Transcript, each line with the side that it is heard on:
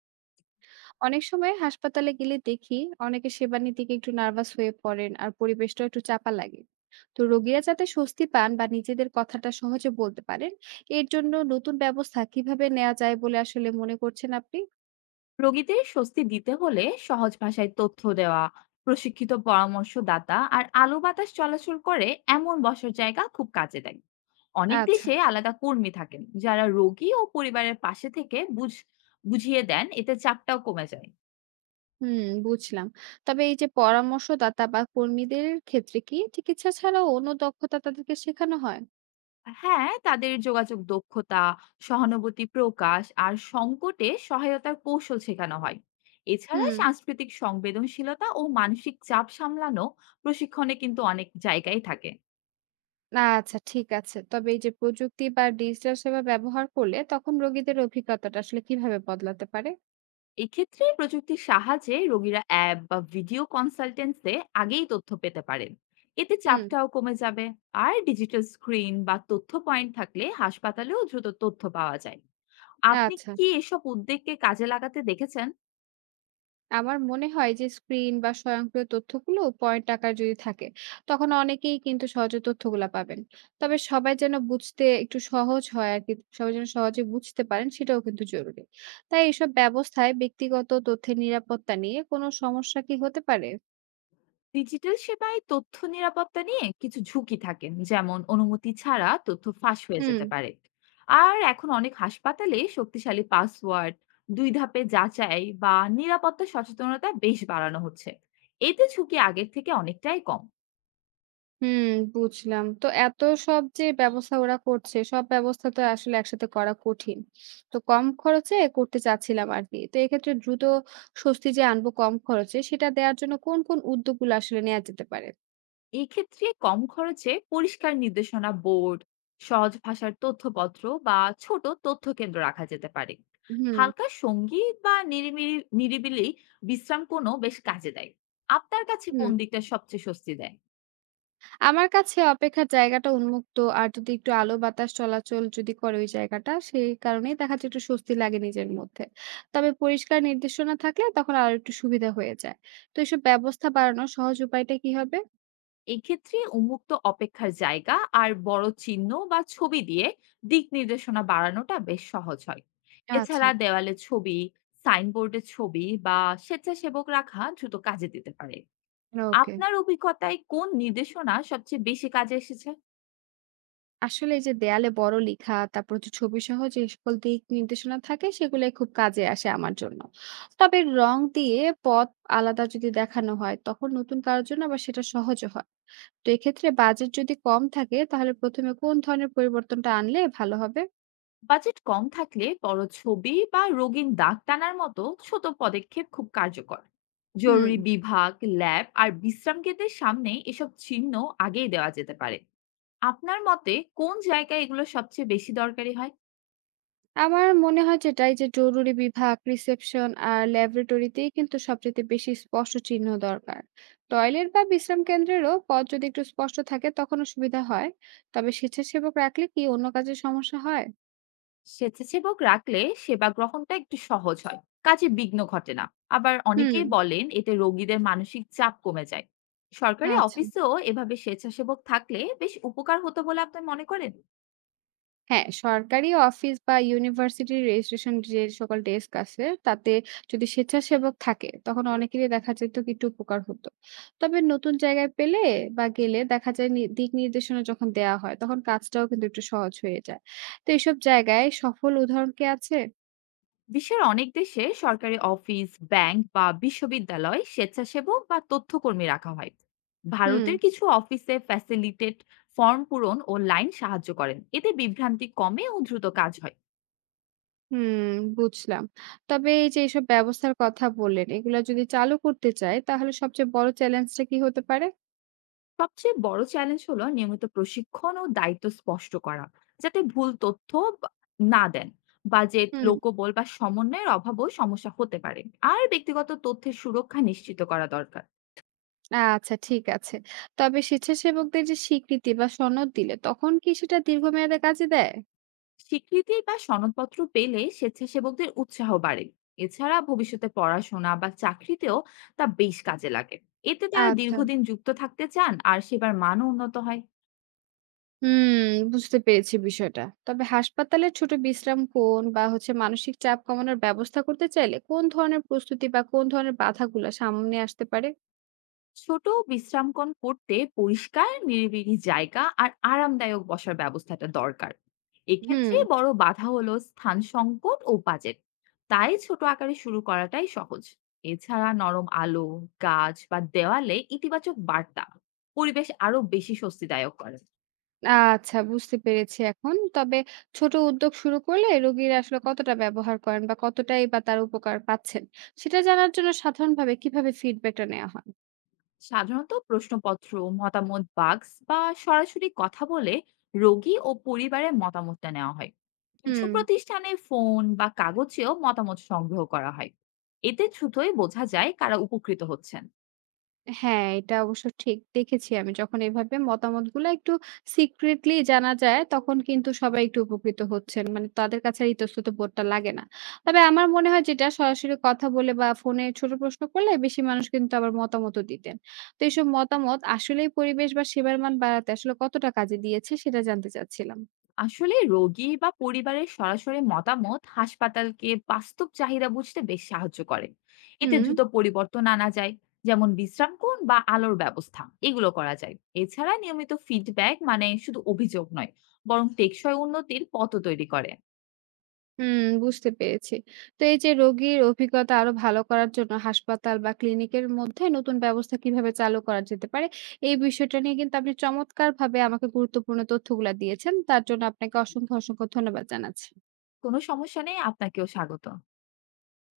right: অনেক সময় হাসপাতালে গেলে দেখি অনেকে সেবা নিতে গিয়ে একটু নার্ভাস হয়ে পড়েন আর পরিবেশটা একটু চাপা লাগে। তো রোগীরা যাতে স্বস্তি পান বা নিজেদের কথাটা সহজে বলতে পারেন এর জন্য নতুন ব্যবস্থা কিভাবে নেওয়া যায় বলে আসলে মনে করছেন আপনি?
left: রোগীদের স্বস্তি দিতে হলে সহজ ভাষায় তথ্য দেওয়া, প্রশিক্ষিত পরামর্শদাতা আর আলো বাতাস চলাচল করে এমন বসার জায়গা খুব কাজে দেয়। অনেক
right: আচ্ছা।
left: দেশে আলাদা কর্মী থাকেন যারা রোগী ও পরিবারের পাশে থেকে বুঝিয়ে দেন, এতে চাপটাও কমে যায়।
right: হুম, বুঝলাম। তবে এই যে পরামর্শদাতা বা কর্মীদের ক্ষেত্রে কি চিকিৎসা ছাড়াও অন্য দক্ষতা তাদেরকে শেখানো হয়?
left: হ্যাঁ, তাদের যোগাযোগ দক্ষতা, সহানুভূতি প্রকাশ আর সংকটে সহায়তার কৌশল শেখানো হয়। এছাড়া
right: হুম।
left: সাংস্কৃতিক সংবেদনশীলতা ও মানসিক চাপ সামলানো প্রশিক্ষণে কিন্তু অনেক জায়গায় থাকে।
right: আচ্ছা, ঠিক আছে। তবে এই যে প্রযুক্তি বা ডিজিটাল সেবা ব্যবহার করলে তখন রোগীদের অভিজ্ঞতাটা আসলে কিভাবে বদলাতে পারে?
left: এক্ষেত্রে প্রযুক্তির সাহায্যে রোগীরা অ্যাপ বা ভিডিও কনসালটেন্সে আগেই তথ্য পেতে পারেন, এতে
right: হুম।
left: চাপটাও কমে যাবে। আর ডিজিটাল স্ক্রিন বা তথ্য পয়েন্ট থাকলে হাসপাতালেও দ্রুত তথ্য পাওয়া যায়। আপনি
right: আচ্ছা।
left: কি এসব উদ্যোগকে কাজে লাগাতে দেখেছেন?
right: আমার মনে হয় যে স্ক্রিন বা স্বয়ংক্রিয় তথ্যগুলো পয়েন্ট আকারে যদি থাকে, তখন অনেকেই কিন্তু সহজে তথ্যগুলা পাবেন। তবে সবাই যেন বুঝতে একটু সহজ হয় আরকি। সবাই যেন সহজে বুঝতে পারেন সেটাও কিন্তু জরুরি। তাই এসব ব্যবস্থায় ব্যক্তিগত তথ্যের নিরাপত্তা নিয়ে কোনো সমস্যা কি হতে পারে?
left: ডিজিটাল সেবায় তথ্য নিরাপত্তা নিয়ে কিছু ঝুঁকি থাকেন, যেমন অনুমতি ছাড়া তথ্য ফাঁস হয়ে
right: হুম।
left: যেতে পারে। আর এখন অনেক হাসপাতালে শক্তিশালী পাসওয়ার্ড, দুই ধাপে যাচাই বা নিরাপত্তা সচেতনতা বেশ বাড়ানো হচ্ছে। এতে ঝুঁকি আগের থেকে অনেকটাই কম।
right: হুম, বুঝলাম। তো এত সব যে ব্যবস্থা ওরা করছে, সব ব্যবস্থা তো আসলে একসাথে করা কঠিন। তো কম খরচে করতে চাচ্ছিলাম আরকি। তো এক্ষেত্রে দ্রুত স্বস্তি যে আনবো কম খরচে, সেটা দেয়ার জন্য কোন উদ্যোগগুলো আসলে নেয়া যেতে পারে?
left: এক্ষেত্রে কম খরচে পরিষ্কার নির্দেশনা বোর্ড, সহজ ভাষার তথ্যপত্র বা ছোট তথ্য কেন্দ্র রাখা যেতে পারে।
right: হুম,
left: হালকা সঙ্গীত বা নিরিবিলি নিরিবিলি বিশ্রাম কোনো বেশ কাজে দেয়। আপনার কাছে কোন
right: হুম।
left: দিকটা সবচেয়ে স্বস্তি দেয়?
right: আমার কাছে অপেক্ষার জায়গাটা উন্মুক্ত আর যদি একটু আলো বাতাস চলাচল যদি করে ওই জায়গাটা, সেই কারণেই দেখা যাচ্ছে একটু স্বস্তি লাগে নিজের মধ্যে। তবে পরিষ্কার নির্দেশনা থাকলে তখন আরো একটু সুবিধা হয়ে যায়। তো এসব ব্যবস্থা বাড়ানোর সহজ উপায়টা কি হবে?
left: এক্ষেত্রে উন্মুক্ত অপেক্ষার জায়গা আর বড় চিহ্ন বা ছবি দিয়ে দিক নির্দেশনা বাড়ানোটা বেশ সহজ হয়।
right: আচ্ছা।
left: এছাড়া দেওয়ালে ছবি, সাইনবোর্ডে ছবি বা স্বেচ্ছাসেবক রাখা দ্রুত কাজে দিতে পারে।
right: ওকে।
left: আপনার অভিজ্ঞতায় কোন নির্দেশনা সবচেয়ে বেশি কাজে এসেছে?
right: আসলে এই যে দেয়ালে বড় লেখা, তারপর হচ্ছে ছবি সহ যে সকল দিক নির্দেশনা থাকে সেগুলাই খুব কাজে আসে আমার জন্য। তবে রং দিয়ে পথ আলাদা যদি দেখানো হয় তখন নতুন কারোর জন্য আবার সেটা সহজও হয়। তো এক্ষেত্রে বাজেট যদি কম থাকে তাহলে ১ম এ কোন ধরনের পরিবর্তনটা আনলে ভালো হবে?
left: বাজেট কম থাকলে বড় ছবি বা রঙিন দাগ টানার মতো ছোট পদক্ষেপ খুব কার্যকর।
right: হুম।
left: জরুরি বিভাগ, ল্যাব আর বিশ্রাম কেন্দ্রের সামনে এসব চিহ্ন আগেই দেওয়া যেতে পারে। আপনার মতে কোন জায়গায় এগুলো সবচেয়ে বেশি দরকারি হয়?
right: আমার মনে হয় যেটা এই যে জরুরি বিভাগ, রিসেপশন আর ল্যাবরেটরিতেই কিন্তু সবচেয়ে বেশি স্পষ্ট চিহ্ন দরকার। টয়লেট বা বিশ্রাম কেন্দ্রেরও পথ যদি একটু স্পষ্ট থাকে তখনও সুবিধা হয়। তবে স্বেচ্ছাসেবক রাখলে কি অন্য কাজে সমস্যা হয়?
left: স্বেচ্ছাসেবক রাখলে সেবা গ্রহণটা একটু সহজ হয়, কাজে বিঘ্ন ঘটে না। আবার
right: হুম,
left: অনেকেই বলেন এতে রোগীদের মানসিক চাপ কমে যায়। সরকারি
right: আচ্ছা।
left: অফিসেও এভাবে স্বেচ্ছাসেবক থাকলে বেশ উপকার হতো বলে আপনি মনে করেন?
right: হ্যাঁ, সরকারি অফিস বা ইউনিভার্সিটির রেজিস্ট্রেশন যে সকল ডেস্ক আছে, তাতে যদি স্বেচ্ছাসেবক থাকে, তখন অনেকেরই দেখা যেত কি একটু উপকার হতো। তবে নতুন জায়গায় পেলে বা গেলে দেখা যায় নি দিক নির্দেশনা যখন দেয়া হয়, তখন কাজটাও কিন্তু একটু সহজ হয়ে যায়। তো এইসব জায়গায় সফল উদাহরণ কি আছে?
left: বিশ্বের অনেক দেশে সরকারি অফিস, ব্যাংক বা বিশ্ববিদ্যালয় স্বেচ্ছাসেবক বা তথ্যকর্মী রাখা হয়।
right: হুম,
left: ভারতের কিছু অফিসে ফ্যাসিলিটেট ফর্ম পূরণ ও লাইন সাহায্য করেন, এতে বিভ্রান্তি কমে ও দ্রুত কাজ হয়।
right: হুম, বুঝলাম। তবে এই যে এইসব ব্যবস্থার কথা বললেন, এগুলা যদি চালু করতে চাই, তাহলে সবচেয়ে বড় চ্যালেঞ্জটা কি হতে পারে?
left: সবচেয়ে বড় চ্যালেঞ্জ হলো নিয়মিত প্রশিক্ষণ ও দায়িত্ব স্পষ্ট করা, যাতে ভুল তথ্য বা- না দেন। বাজেট,
right: হুম।
left: লোকবল বা সমন্বয়ের অভাবও সমস্যা হতে পারে। আর ব্যক্তিগত তথ্যের সুরক্ষা নিশ্চিত করা দরকার।
right: আচ্ছা, ঠিক আছে। তবে স্বেচ্ছাসেবকদের যে স্বীকৃতি বা সনদ দিলে তখন কি সেটা দীর্ঘমেয়াদে কাজে দেয়?
left: স্বীকৃতি বা সনদপত্র পেলে স্বেচ্ছাসেবকদের উৎসাহ বাড়ে। এছাড়া ভবিষ্যতে পড়াশোনা বা চাকরিতেও তা বেশ কাজে লাগে। এতে তারা
right: আচ্ছা।
left: দীর্ঘদিন যুক্ত থাকতে চান আর সেবার মানও উন্নত হয়।
right: হুম, বুঝতে পেরেছি বিষয়টা। তবে হাসপাতালে ছোট বিশ্রাম কোণ বা হচ্ছে মানসিক চাপ কমানোর ব্যবস্থা করতে চাইলে কোন ধরনের প্রস্তুতি বা কোন ধরনের বাধাগুলা সামনে আসতে পারে?
left: ছোট বিশ্রামকণ করতে পরিষ্কার নিরিবিলি জায়গা আর আরামদায়ক বসার ব্যবস্থাটা দরকার।
right: হুম,
left: এক্ষেত্রে বড় বাধা হলো স্থান সংকট ও বাজেট, তাই ছোট আকারে শুরু করাটাই সহজ। এছাড়া নরম আলো, গাছ বা দেওয়ালে ইতিবাচক বার্তা পরিবেশ আরো বেশি স্বস্তিদায়ক করে।
right: আচ্ছা, বুঝতে পেরেছি এখন। তবে ছোট উদ্যোগ শুরু করলে রোগীরা আসলে কতটা ব্যবহার করেন বা কতটাই বা তার উপকার পাচ্ছেন, সেটা জানার জন্য সাধারণভাবে কিভাবে ফিডব্যাকটা নেওয়া হয়?
left: সাধারণত প্রশ্নপত্র, মতামত বাক্স বা সরাসরি কথা বলে রোগী ও পরিবারের মতামতটা নেওয়া হয়। কিছু
right: হুম।
left: প্রতিষ্ঠানে ফোন বা কাগজেও মতামত সংগ্রহ করা হয়। এতে দ্রুতই বোঝা যায় কারা উপকৃত হচ্ছেন।
right: হ্যাঁ, এটা অবশ্য ঠিক দেখেছি আমি। যখন এভাবে মতামতগুলা একটু সিক্রেটলি জানা যায়, তখন কিন্তু সবাই একটু উপকৃত হচ্ছেন। মানে তাদের কাছে আর ইতস্তত বোধটা লাগে না। তবে আমার মনে হয় যেটা সরাসরি কথা বলে বা ফোনে ছোট প্রশ্ন করলে বেশি মানুষ কিন্তু আবার মতামতও দিতেন। তো এইসব মতামত আসলেই পরিবেশ বা সেবার মান বাড়াতে আসলে কতটা কাজে দিয়েছে সেটা জানতে চাচ্ছিলাম।
left: আসলে রোগী বা পরিবারের সরাসরি মতামত হাসপাতালকে বাস্তব চাহিদা বুঝতে বেশ সাহায্য করে। এতে
right: হুম।
left: দ্রুত পরিবর্তন আনা যায়, যেমন বিশ্রাম কোণ বা আলোর ব্যবস্থা এগুলো করা যায়। এছাড়া নিয়মিত ফিডব্যাক মানে শুধু অভিযোগ নয়, বরং টেকসই উন্নতির পথ তৈরি করে।
right: হুম, বুঝতে পেরেছি। তো এই যে রোগীর অভিজ্ঞতা আরো ভালো করার জন্য হাসপাতাল বা ক্লিনিকের মধ্যে নতুন ব্যবস্থা কিভাবে চালু করা যেতে পারে, এই বিষয়টা নিয়ে কিন্তু আপনি চমৎকারভাবে আমাকে গুরুত্বপূর্ণ তথ্যগুলা দিয়েছেন। তার জন্য আপনাকে অসংখ্য ধন্যবাদ জানাচ্ছি।
left: কোনো সমস্যা নেই, আপনাকেও স্বাগত।